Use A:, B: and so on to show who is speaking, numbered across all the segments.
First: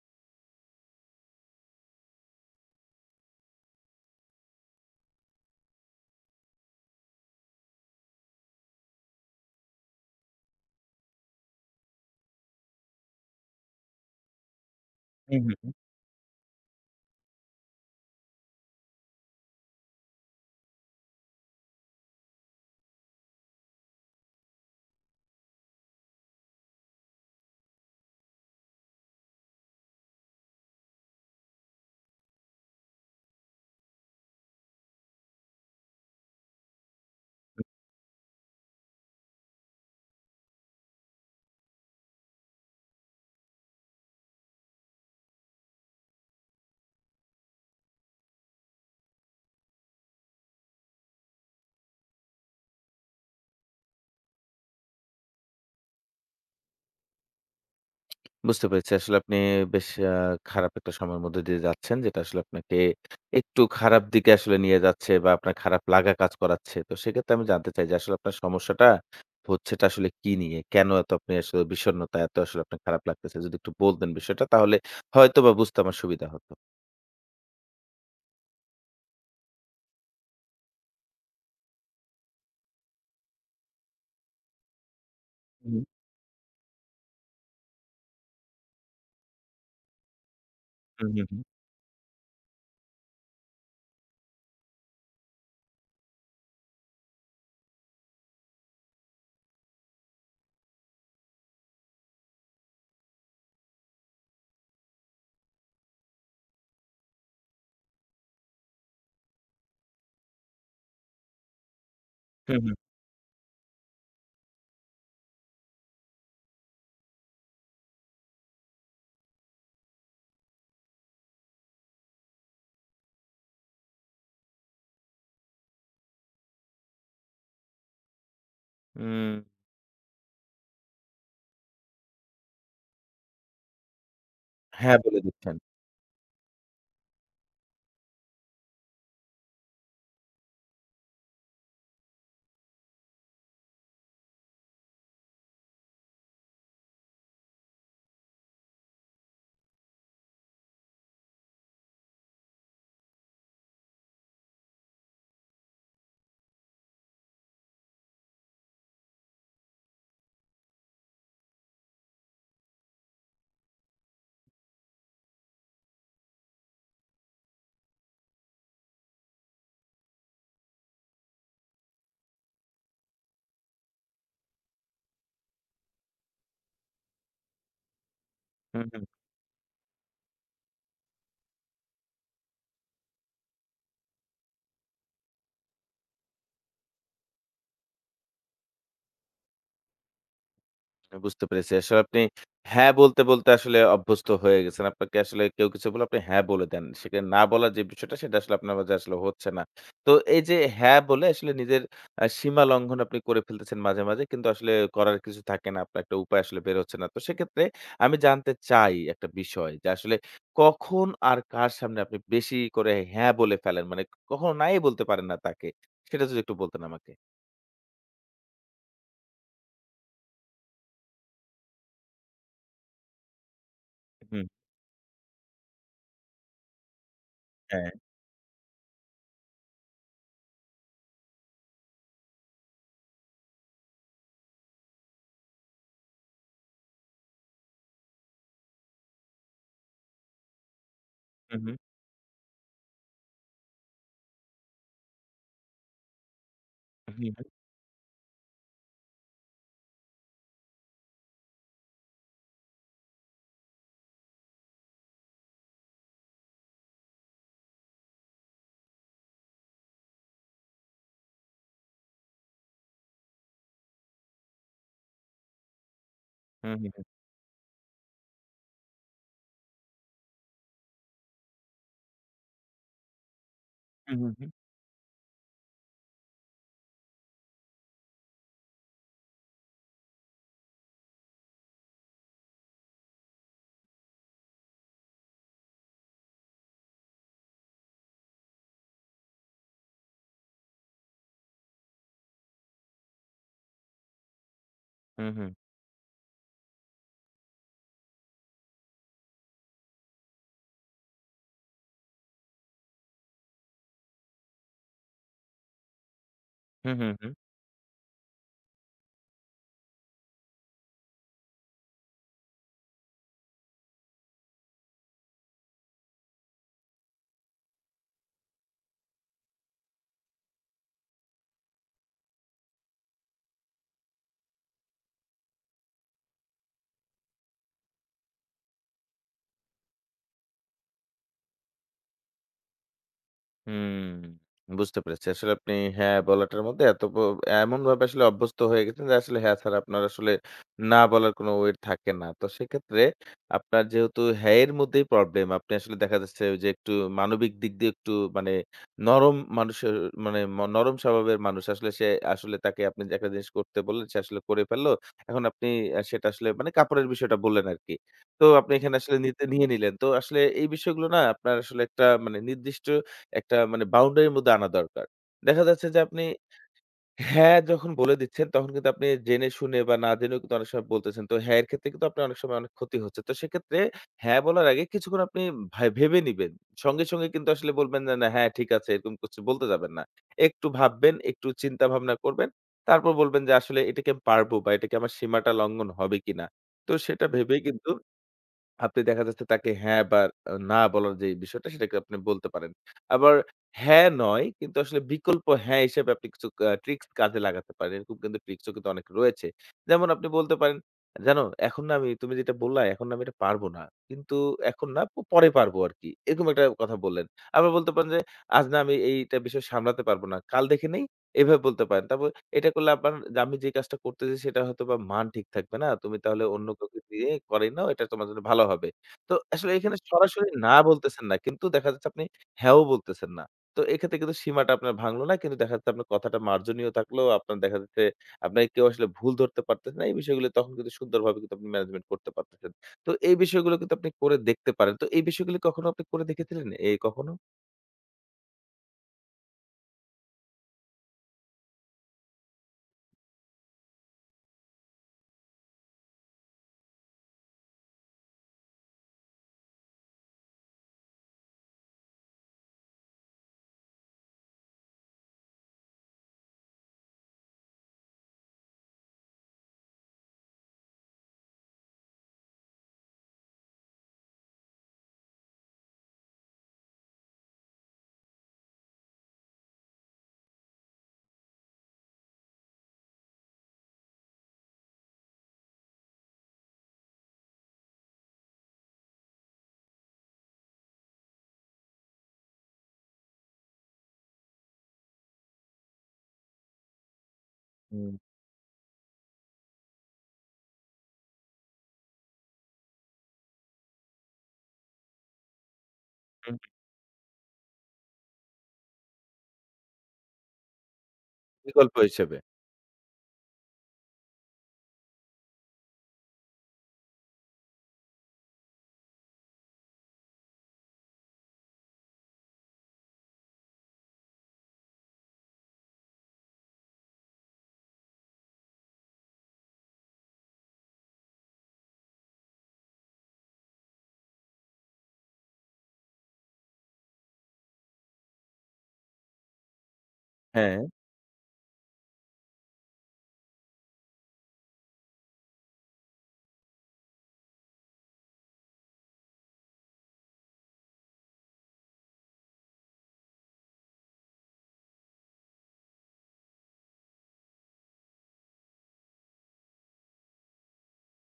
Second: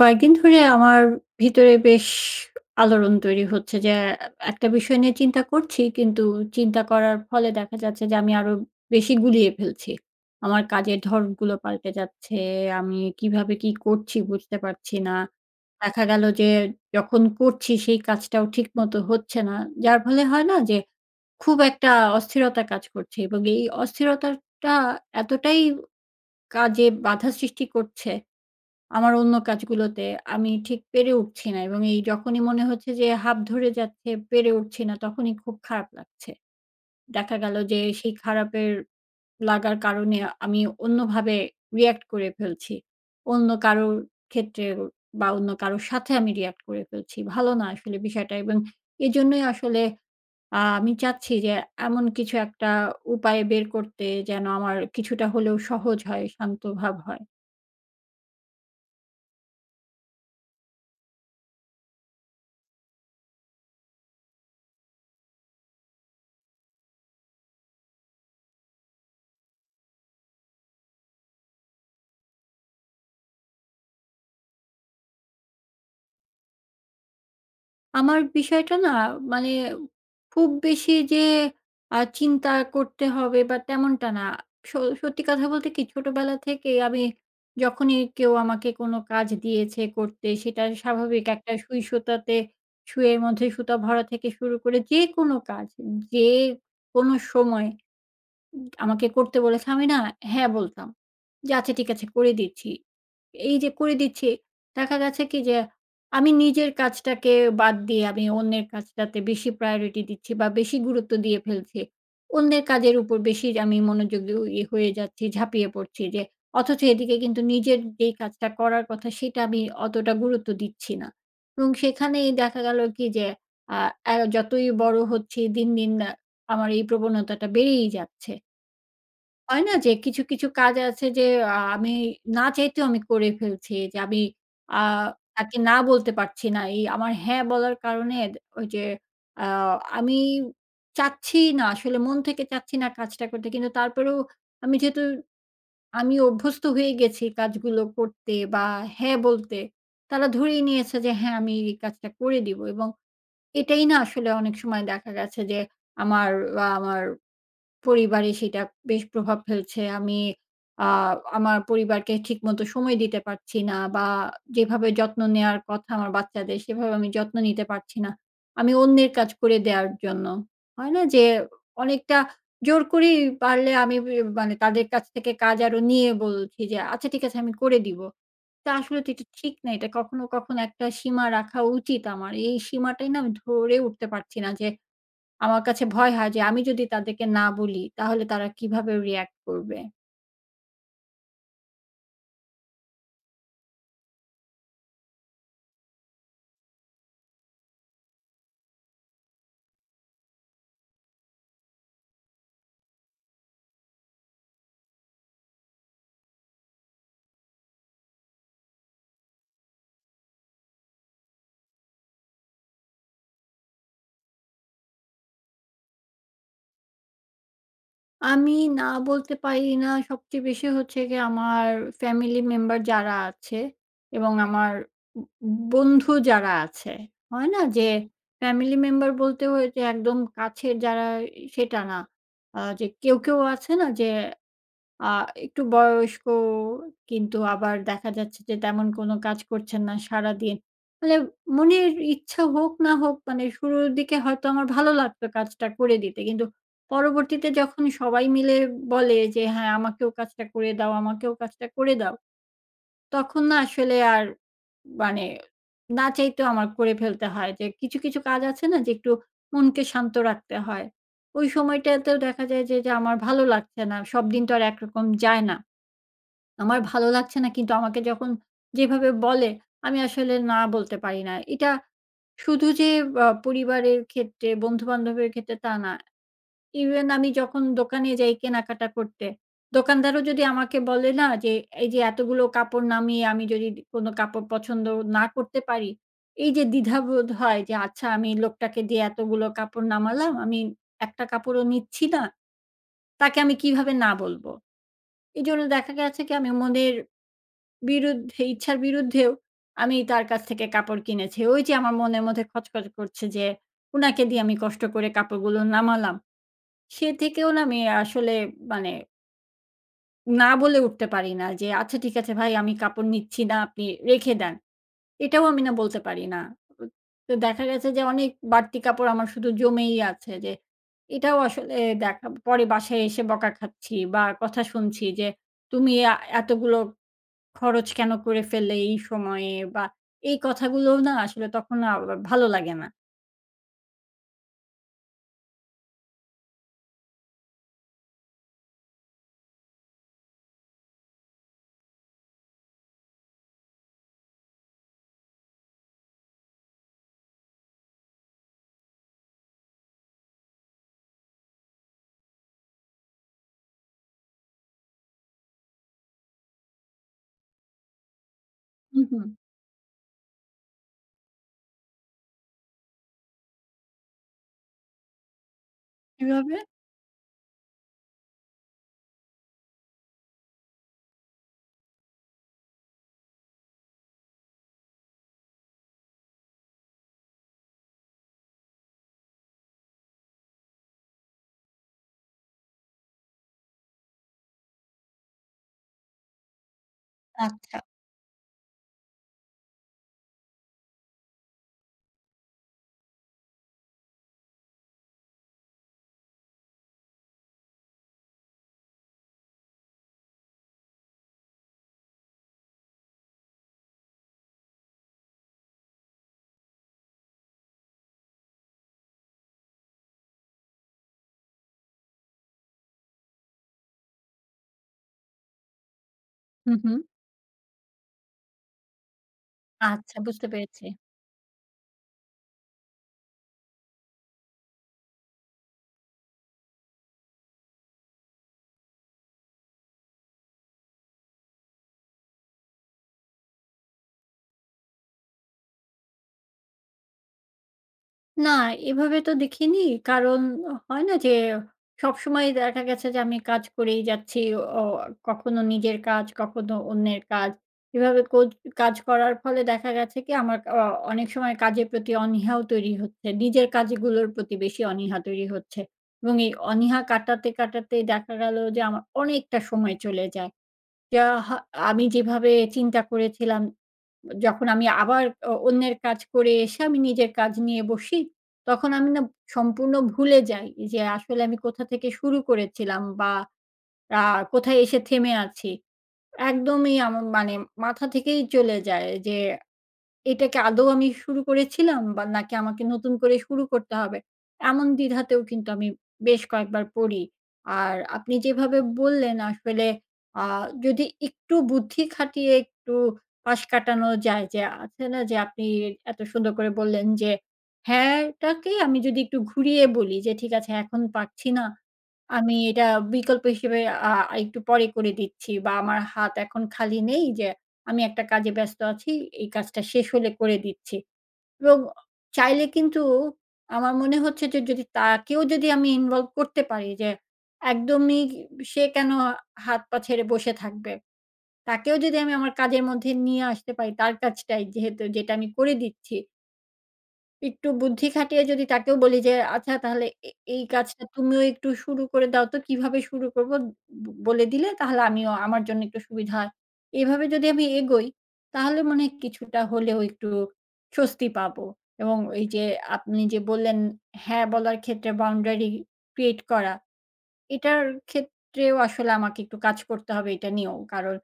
A: কয়েকদিন ধরে আমার ভিতরে বেশ আলোড়ন তৈরি হচ্ছে যে একটা বিষয় নিয়ে চিন্তা করছি, কিন্তু চিন্তা করার ফলে দেখা যাচ্ছে যে আমি আরো বেশি গুলিয়ে ফেলছি। আমার কাজের ধরনগুলো পাল্টে যাচ্ছে। আমি কিভাবে কি করছি বুঝতে পারছি না।
B: হুম, হুম, হুম।
A: দেখা গেল যে যখন করছি সেই কাজটাও ঠিকমতো হচ্ছে না। যার ফলে হয় না যে খুব একটা অস্থিরতা কাজ করছে, এবং এই অস্থিরতাটা এতটাই কাজে বাধা সৃষ্টি করছে আমার অন্য কাজগুলোতে আমি ঠিক পেরে উঠছি না, এবং এই যখনই মনে হচ্ছে যে হাঁপ ধরে যাচ্ছে, পেরে উঠছি না, তখনই খুব খারাপ লাগছে। দেখা গেল যে সেই খারাপের লাগার কারণে আমি অন্যভাবে react করে ফেলছি। অন্য কারোর ক্ষেত্রে বা অন্য কারোর সাথে আমি react করে ফেলছি। ভালো না আসলে বিষয়টা, এবং এজন্যই আসলে আমি চাচ্ছি যে এমন কিছু একটা উপায় বের করতে যেন আমার কিছুটা হলেও সহজ হয়, শান্ত ভাব হয়।
B: বুঝতে পেরেছি। আসলে আপনি বেশ খারাপ একটা সময়ের মধ্যে দিয়ে যাচ্ছেন। যেটা আসলে আপনাকে একটু খারাপ দিকে আসলে নিয়ে যাচ্ছে বা আপনার খারাপ লাগা কাজ করাচ্ছে। তো সেক্ষেত্রে আমি জানতে চাই যে আসলে আপনার সমস্যাটা হচ্ছেটা আসলে কি নিয়ে? কেন এত আপনি আসলে বিষণ্ণতা এত আসলে আপনার খারাপ লাগতেছে? যদি একটু বলতেন বিষয়টা তাহলে হয়তোবা বুঝতে আমার সুবিধা হতো।
A: আমার বিষয়টা না, মানে খুব বেশি যে চিন্তা করতে হবে বা তেমনটা না। স সত্যি কথা বলতে কি
B: হুম।
A: ছোটবেলা থেকেই আমি যখনই কেউ আমাকে কোনো কাজ দিয়েছে করতে, সেটা
B: হুম,
A: স্বাভাবিক
B: হুম, হুম।
A: একটা সুই সুতাতে সুইয়ের মধ্যে সুতা ভরা থেকে শুরু করে যেকোনো কাজ, যে কোনো সময় আমাকে করতে বলেছে, আমি না হ্যাঁ বলতাম। যে আচ্ছা, ঠিক আছে, করে দিচ্ছি। এই যে করে দিচ্ছি, দেখা গেছে কি যে আমি নিজের কাজটাকে বাদ দিয়ে আমি অন্যের কাজটাতে বেশি প্রায়োরিটি দিচ্ছি বা বেশি গুরুত্ব দিয়ে ফেলছি।
B: হুম,
A: অন্যের
B: হুম।
A: কাজের উপর বেশি আমি মনোযোগী ইয়ে হয়ে যাচ্ছি, ঝাঁপিয়ে পড়ছি, যে অথচ এদিকে কিন্তু নিজের যেই কাজটা করার কথা সেটা আমি অতটা গুরুত্ব দিচ্ছি না। এবং সেখানেই দেখা গেল কি যে, আ আ যতই বড় হচ্ছি, দিন, দিন আমার এই প্রবণতাটা বেড়েই যাচ্ছে।
B: উম।
A: হয় না যে কিছু, কিছু কাজ আছে যে আমি না চাইতেও আমি করে ফেলছি। যে আমি আ
B: হ্যাঁ, বলে
A: তাকে
B: দিচ্ছেন।
A: না বলতে পারছি না। এই আমার হ্যাঁ বলার কারণে ওই যে আ আমি চাচ্ছি না, আসলে মন থেকে চাচ্ছি না কাজটা করতে। কিন্তু তারপরেও আমি যেহেতু আমি অভ্যস্ত হয়ে গেছি কাজগুলো করতে বা হ্যাঁ বলতে, তারা ধরেই নিয়েছে যে হ্যাঁ, আমি এই কাজটা করে দিব। এবং এটাই না আসলে, অনেক সময় দেখা গেছে যে আমার বা আমার পরিবারে সেটা বেশ প্রভাব ফেলছে। আমি আ আমার পরিবারকে ঠিকমতো সময় দিতে পারছি না, বা যেভাবে যত্ন নেয়ার কথা আমার বাচ্চাদের, সেভাবে আমি যত্ন নিতে পারছি না। আমি অন্যের কাজ করে দেয়ার জন্য। হয় না যে অনেকটা জোর করেই পারলে আমি মানে তাদের কাছ থেকে কাজ আরো নিয়ে বলছি যে, "আচ্ছা ঠিক আছে, আমি করে দিব।" তা
B: হুম,
A: আসলে
B: হুম।
A: তো এটা ঠিক না। এটা কখনো, কখনো একটা সীমা রাখা উচিত আমার। এই সীমাটাই না আমি ধরে উঠতে পারছি না যে, আমার কাছে ভয় হয় যে আমি যদি তাদেরকে না বলি তাহলে তারা কিভাবে react করবে?
B: আমি বুঝতে পেরেছি। আসলে আপনি হ্যাঁ বলতে আসলে অভ্যস্ত হয়ে গেছেন। আপনাকে আসলে কেউ কিছু বললে আপনি হ্যাঁ বলে দেন। সেখানে না বলার যে বিষয়টা সেটা আসলে আপনার মাঝে আসলে হচ্ছে না। তো এই যে হ্যাঁ বলে আসলে নিজের সীমা লঙ্ঘন আপনি করে ফেলতেছেন মাঝে। কিন্তু আসলে করার কিছু থাকে না। আপনার একটা উপায় আসলে বের হচ্ছে না। তো সেক্ষেত্রে আমি জানতে চাই একটা বিষয় যে আসলে কখন আর কার সামনে আপনি বেশি করে হ্যাঁ বলে ফেলেন? মানে কখনো নাই বলতে পারেন না তাকে। সেটা যদি একটু বলতেন আমাকে।
A: আমি না বলতে পারি না সবচেয়ে বেশি, হচ্ছে গিয়ে আমার ফ্যামিলি মেম্বার যারা আছে, এবং
B: হুম,
A: আমার উ বন্ধু যারা আছে, হয় না? যে
B: হ্যাঁ।
A: ফ্যামিলি মেম্বার বলতে ওই যে একদম কাছের যারা, সেটা না। যে কেউ, কেউ আছে না যে আ একটু বয়স্ক, কিন্তু আবার দেখা যাচ্ছে যে তেমন কোনো কাজ করছেন না সারাদিন। মানে
B: হু, হু।
A: মনের ইচ্ছা হোক না হোক, মানে শুরুর দিকে হয়তো আমার ভালো লাগতো কাজটা করে দিতে। কিন্তু
B: হু, হু।
A: পরবর্তীতে যখন সবাই মিলে বলে যে, "হ্যাঁ, আমাকেও কাজটা করে দাও, আমাকেও কাজটা করে দাও।" তখন না আসলে আর, মানে না চাইতেও আমার করে ফেলতে হয় যে কিছু, কিছু কাজ আছে না যে একটু মনকে শান্ত রাখতে হয়। ওই সময়টাতেও দেখা যায় যে আমার ভালো লাগছে না। সব দিন তো আর একরকম যায় না।
B: হু,
A: আমার
B: হু, হু।
A: ভালো লাগছে না, কিন্তু আমাকে যখন যেভাবে বলে আমি আসলে না বলতে পারি না। এটা শুধু যে পরিবারের
B: হু, হু,
A: ক্ষেত্রে, বন্ধু-বান্ধবের ক্ষেত্রে তা না। ইভেন আমি যখন দোকানে যাই কেনাকাটা করতে, দোকানদারও যদি আমাকে বলে না যে, এই যে এতগুলো কাপড় নামিয়ে আমি যদি কোনো কাপড় পছন্দ না করতে পারি, এই যে দ্বিধাবোধ হয় যে, আচ্ছা, আমি লোকটাকে দিয়ে এতগুলো কাপড় নামালাম, আমি একটা কাপড়ও নিচ্ছি না, তাকে আমি কিভাবে না বলব?
B: হু।
A: এজন্য দেখা গেছে কি আমি মনের বিরুদ্ধে, ইচ্ছার বিরুদ্ধেও আমি তার কাছ থেকে কাপড় কিনেছি। ওই যে আমার মনের মধ্যে খচখচ করছে যে উনাকে দিয়ে আমি কষ্ট করে কাপড়গুলো নামালাম।
B: হুম,
A: সে
B: হুম, হুম।
A: থেকেও না আমি আসলে, মানে না বলে উঠতে পারি না যে, "আচ্ছা ঠিক আছে ভাই, আমি কাপড় নিচ্ছি না, আপনি রেখে দেন।" এটাও আমি না বলতে পারি না। তো দেখা গেছে যে অনেক বাড়তি কাপড় আমার শুধু জমেই আছে, যে এটাও আসলে দেখা পরে বাসায় এসে বকা খাচ্ছি বা কথা শুনছি যে, "তুমি এতগুলো খরচ কেন করে ফেললে এই সময়ে?" বা এই কথাগুলোও না আসলে, তখন ভালো লাগে না।
B: হুম, বুঝতে পেরেছি। আসলে আপনি হ্যাঁ বলাটার মধ্যে এত এমনভাবে আসলে অভ্যস্ত হয়ে গেছেন যে আসলে হ্যাঁ ছাড়া আপনার আসলে না বলার কোনো ওয়ে থাকে না। তো সেক্ষেত্রে আপনার যেহেতু হ্যাঁ এর মধ্যেই প্রবলেম, আপনি আসলে দেখা যাচ্ছে যে একটু মানবিক দিক দিয়ে একটু মানে নরম মানুষের মানে নরম স্বভাবের মানুষ। আসলে সে আসলে তাকে আপনি যে একটা জিনিস করতে বললেন সে আসলে করে ফেলল। এখন আপনি সেটা আসলে মানে কাপড়ের বিষয়টা বললেন আরকি। তো আপনি এখানে
A: হুম,
B: আসলে
A: হুম।
B: নিতে নিয়ে নিলেন। তো আসলে এই বিষয়গুলো না আপনার আসলে একটা মানে নির্দিষ্ট একটা মানে বাউন্ডারির মধ্যে আনা দরকার। দেখা যাচ্ছে যে আপনি
A: এভাবে।
B: হ্যাঁ, যখন বলে দিচ্ছেন তখন কিন্তু আপনি জেনে শুনে বা না জেনেও কিন্তু অনেক সময় বলতেছেন। তো হ্যাঁ, এর ক্ষেত্রে কিন্তু আপনার অনেক সময় অনেক ক্ষতি হচ্ছে। তো সেক্ষেত্রে হ্যাঁ বলার আগে কিছুক্ষণ আপনি ভাই ভেবে নিবেন। সঙ্গে সঙ্গে কিন্তু আসলে বলবেন না, না হ্যাঁ ঠিক আছে এরকম কিছু বলতে যাবেন না। একটু ভাববেন, একটু চিন্তা ভাবনা করবেন। তারপর বলবেন যে আসলে এটা কি আমি পারবো বা এটা কি আমার সীমাটা লঙ্ঘন হবে কিনা। তো সেটা ভেবেই
A: আচ্ছা।
B: কিন্তু আপনি দেখা যাচ্ছে তাকে হ্যাঁ বা না বলার যে বিষয়টা সেটাকে আপনি বলতে পারেন। আবার হ্যাঁ নয় কিন্তু আসলে বিকল্প হ্যাঁ হিসেবে আপনি কিছু ট্রিকস কাজে লাগাতে পারেন। এরকম কিন্তু ট্রিকসও কিন্তু অনেক রয়েছে। যেমন আপনি বলতে পারেন, "জানো এখন না আমি তুমি যেটা বললা এখন না আমি এটা পারব না। কিন্তু এখন না পরে পারবো আরকি।" এরকম একটা কথা বললেন। আবার বলতে পারেন যে, "আজ না আমি এইটা বিষয় সামলাতে পারব না। কাল দেখে নেই।" এভাবে বলতে পারেন। তারপর এটা করলে আপনার আমি যে কাজটা করতেছি সেটা হয়তোবা মান ঠিক থাকবে না। তুমি তাহলে অন্য
A: হুম, হুম।
B: কাউকে দিয়ে করাই নাও। এটা তোমার জন্য ভালো হবে। তো আসলে এখানে
A: আচ্ছা, বুঝতে
B: সরাসরি না
A: পেরেছি।
B: বলতেছেন না। কিন্তু দেখা যাচ্ছে আপনি হ্যাঁও বলতেছেন না। তো এক্ষেত্রে কিন্তু সীমাটা আপনার ভাঙলো না। কিন্তু দেখা যাচ্ছে আপনার কথাটা মার্জনীয় থাকলো। আপনার দেখা যাচ্ছে আপনাকে কেউ আসলে ভুল ধরতে পারতেছে না। এই বিষয়গুলো তখন কিন্তু সুন্দরভাবে কিন্তু আপনি ম্যানেজমেন্ট করতে পারতেছেন। তো এই বিষয়গুলো কিন্তু আপনি করে দেখতে পারেন। তো এই বিষয়গুলো কখনো আপনি করে দেখেছিলেন? এই কখনো?
A: না, এভাবে তো দেখিনি। কারণ হয় না যে সবসময় দেখা গেছে যে আমি কাজ করেই যাচ্ছি। অ কখনো নিজের কাজ, কখনো অন্যের কাজ। এভাবে কাজ করার ফলে দেখা গেছে কি আমার অনেক সময় কাজের প্রতি অনীহাও তৈরি হচ্ছে। নিজের কাজগুলোর প্রতি বেশি অনীহা তৈরি হচ্ছে। এবং এই অনীহা কাটাতে, কাটাতে দেখা গেল যে আমার অনেকটা সময় চলে যায়। যা হা আমি যেভাবে চিন্তা করেছিলাম, যখন আমি আবার অন্যের কাজ করে এসে আমি নিজের কাজ নিয়ে বসি, তখন আমি না সম্পূর্ণ ভুলে যাই যে আসলে আমি কোথা থেকে শুরু করেছিলাম, বা আ কোথায় এসে থেমে আছি। একদমই আমার, মানে মাথা থেকেই চলে যায় যে এটা কি আদৌ আমি শুরু করেছিলাম, বা নাকি আমাকে নতুন করে শুরু করতে হবে? এমন দ্বিধাতেও কিন্তু আমি বেশ কয়েকবার পড়ি। আর
B: হুম।
A: আপনি যেভাবে বললেন আসলে, আ যদি একটু বুদ্ধি খাটিয়ে একটু পাশ কাটানো যায়, যে আছে না যে আপনি এত সুন্দর
B: হুম,
A: করে বললেন যে, হ্যাঁ টাকে আমি যদি একটু ঘুরিয়ে বলি যে, ঠিক আছে এখন পারছি না।
B: বিকল্প হিসেবে।
A: আমি এটা বিকল্প হিসেবে আ একটু পরে করে দিচ্ছি, বা আমার হাত এখন খালি নেই, যে আমি একটা কাজে ব্যস্ত আছি, এই কাজটা শেষ হলে করে দিচ্ছি। এবং চাইলে কিন্তু আমার মনে হচ্ছে যে যদি তাকেও যদি আমি ইনভলভ করতে পারি, যে একদমই সে কেন হাত পা ছেড়ে বসে থাকবে? তাকেও যদি আমি আমার কাজের মধ্যে নিয়ে আসতে পারি, তার কাজটাই যেহেতু যেটা আমি করে দিচ্ছি। একটু বুদ্ধি খাটিয়ে যদি তাকেও বলি যে, "আচ্ছা তাহলে এই
B: হ্যাঁ।
A: কাজটা তুমিও একটু শুরু করে দাও, তো কিভাবে শুরু করব বলে দিলে তাহলে আমিও, আমার জন্য একটু সুবিধা হয়।" এভাবে যদি আমি এগোই, তাহলে মনে হয় কিছুটা হলেও একটু স্বস্তি পাবো, এবং এই যে আপনি যে বললেন, হ্যাঁ বলার ক্ষেত্রে বাউন্ডারি ক্রিয়েট করা, এটার ক্ষেত্রেও আসলে আমাকে একটু কাজ করতে হবে এটা নিয়েও। কারণ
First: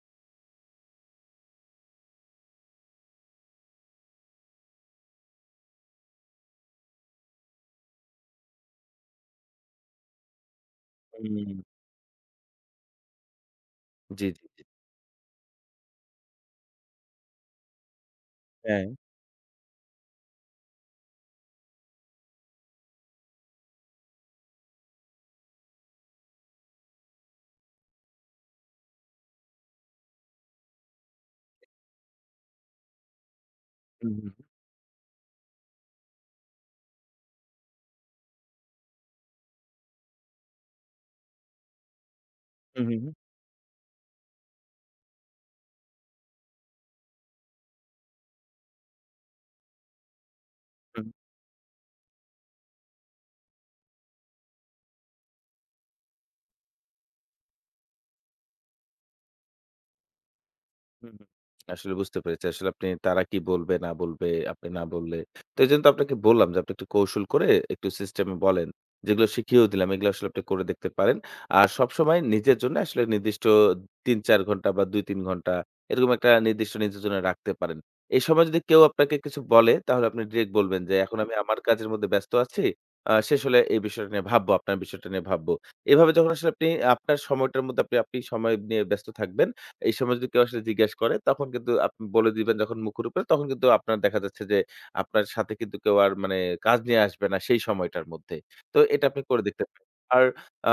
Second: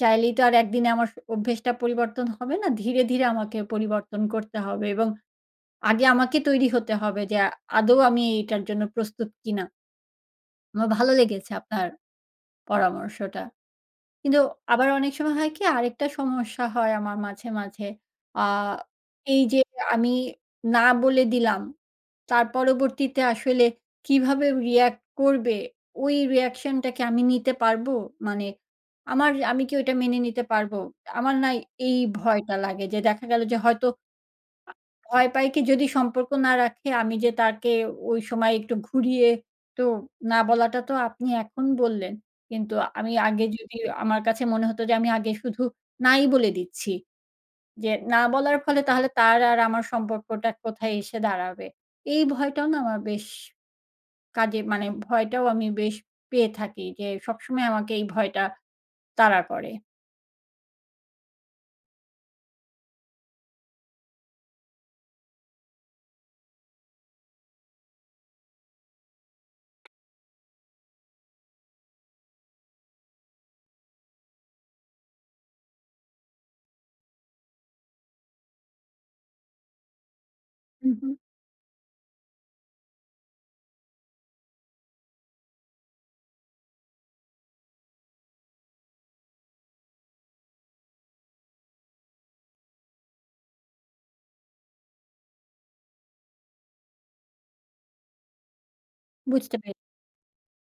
A: চাইলেই তো আর একদিনে আমার অভ্যেসটা পরিবর্তন হবে না। ধীরে, ধীরে আমাকে পরিবর্তন করতে হবে, এবং আগে আমাকে তৈরি হতে হবে যে আদৌ আমি এটার জন্য প্রস্তুত কিনা। আমার ভালো
B: হুম।
A: লেগেছে আপনার পরামর্শটা।
B: জি,
A: কিন্তু
B: জি, জি।
A: আবার অনেক সময় হয় কি, আরেকটা সমস্যা হয় আমার মাঝে, মাঝে। আ
B: হ্যাঁ।
A: এই যে আমি না বলে দিলাম, তার পরবর্তীতে আসলে কিভাবে react করবে, ওই reaction টাকে আমি নিতে পারবো? মানে আমার, আমি কি ওইটা মেনে নিতে পারবো? আমার না এই ভয়টা লাগে যে দেখা গেল যে হয়তো
B: হুম, হুম।
A: ভয় পাই কি যদি সম্পর্ক না রাখে, আমি যে তাকে ওই সময় একটু ঘুরিয়ে, তো না বলাটা তো আপনি এখন বললেন। কিন্তু
B: হুম, হুম,
A: আমি আগে যদি, আমার কাছে মনে হতো যে আমি আগে শুধু নাই বলে দিচ্ছি। যে না বলার ফলে তাহলে তার আর আমার সম্পর্কটা কোথায়
B: হুম,
A: এসে দাঁড়াবে। এই ভয়টাও না আমার বেশ কাজে, মানে ভয়টাও আমি বেশ পেয়ে থাকি, যে সবসময় আমাকে এই ভয়টা তাড়া করে।
B: হুম, হুম। আসলে বুঝতে পেরেছি। আসলে আপনি তারা কি বলবে না বলবে, আপনি না বললে। তো এজন্য তো আপনাকে বললাম যে আপনি একটু কৌশল করে একটু সিস্টেমে বলেন। যেগুলো শিখিয়েও দিলাম এগুলো আসলে আপনি করে দেখতে পারেন। আর সবসময় নিজের জন্য আসলে নির্দিষ্ট ৩-৪ ঘন্টা বা ২-৩ ঘন্টা এরকম একটা নির্দিষ্ট নিজের জন্য রাখতে পারেন। এই সময় যদি কেউ আপনাকে কিছু বলে তাহলে আপনি ডিরেক্ট বলবেন
A: হুম,
B: যে,
A: হুম।
B: "এখন আমি আমার কাজের মধ্যে ব্যস্ত আছি। শেষ হলে এই বিষয়টা নিয়ে ভাববো, আপনার বিষয়টা নিয়ে ভাববো।" এভাবে যখন আসলে আপনি আপনার সময়টার মধ্যে আপনি সময় নিয়ে ব্যস্ত থাকবেন এই সময় যদি কেউ আসলে জিজ্ঞেস করে তখন কিন্তু আপনি বলে দিবেন যখন মুখের উপরে তখন কিন্তু আপনার দেখা যাচ্ছে যে আপনার সাথে কিন্তু কেউ আর মানে কাজ নিয়ে আসবে না সেই সময়টার মধ্যে। তো এটা আপনি করে
A: বুঝতে
B: দেখতে
A: পেরেছি।
B: পারেন। আর আ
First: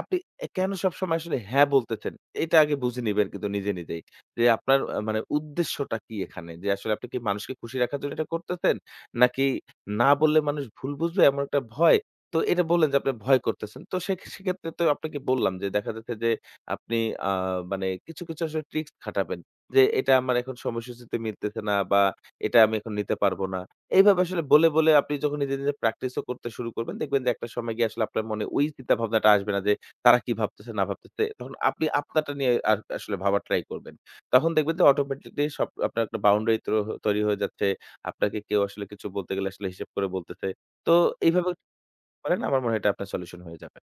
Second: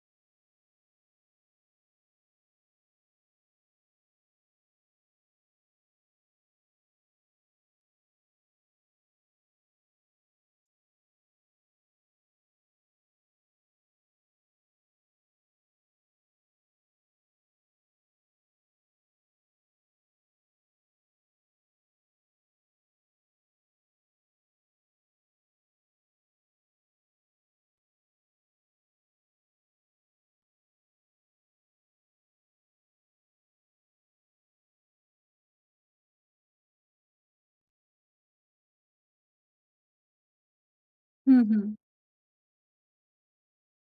B: আপনি কেন সবসময় আসলে হ্যাঁ বলতেছেন এটা আগে বুঝে নিবেন কিন্তু নিজে নিজেই। যে আপনার মানে উদ্দেশ্যটা কি এখানে? যে আসলে আপনি কি মানুষকে খুশি রাখার জন্য এটা করতেছেন? নাকি না বললে মানুষ ভুল বুঝবে এমন একটা ভয়। তো এটা বললেন যে আপনি ভয় করতেছেন। তো সেক্ষেত্রে তো আপনাকে বললাম যে দেখা যাচ্ছে যে আপনি আ মানে কিছু আসলে ট্রিক্স খাটাবেন। যে এটা আমার এখন সময়সূচিতে মিলতেছে না বা এটা আমি এখন নিতে পারবো না। এইভাবে আসলে বলে আপনি যখন নিজে প্র্যাকটিসও করতে শুরু করবেন, দেখবেন যে একটা সময় গিয়ে আসলে আপনার মনে ওই চিন্তা ভাবনাটা আসবে না যে তারা কি ভাবতেছে না ভাবতেছে। তখন আপনি আপনারটা নিয়ে আর আসলে ভাবার ট্রাই করবেন। তখন দেখবেন যে অটোমেটিকলি সব আপনার একটা বাউন্ডারি তৈরি হয়ে যাচ্ছে। আপনাকে কেউ আসলে কিছু বলতে গেলে আসলে হিসেব করে বলতেছে। তো
A: হুম,
B: এইভাবে
A: হুম।
B: করেন আমার মনে হয় এটা আপনার সলিউশন হয়ে যাবে।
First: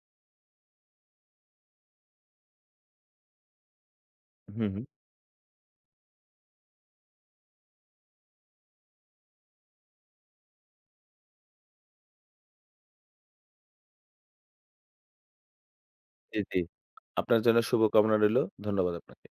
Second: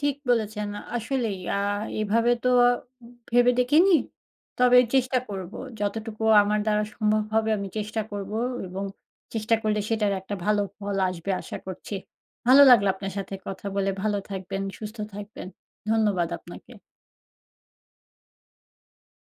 A: ঠিক বলেছেন। আসলেই এভাবে তো ভেবে দেখিনি।
B: হুম,
A: তবে
B: হুম।
A: চেষ্টা করব। যতটুকু আমার দ্বারা সম্ভব হবে আমি চেষ্টা করব, এবং চেষ্টা করলে সেটার একটা ভালো ফল আসবে আশা করছি। ভালো লাগলো আপনার সাথে কথা বলে। ভালো থাকবেন, সুস্থ থাকবেন। ধন্যবাদ
B: জি, জি।
A: আপনাকে।
B: আপনার জন্য শুভকামনা রইলো। ধন্যবাদ আপনাকে।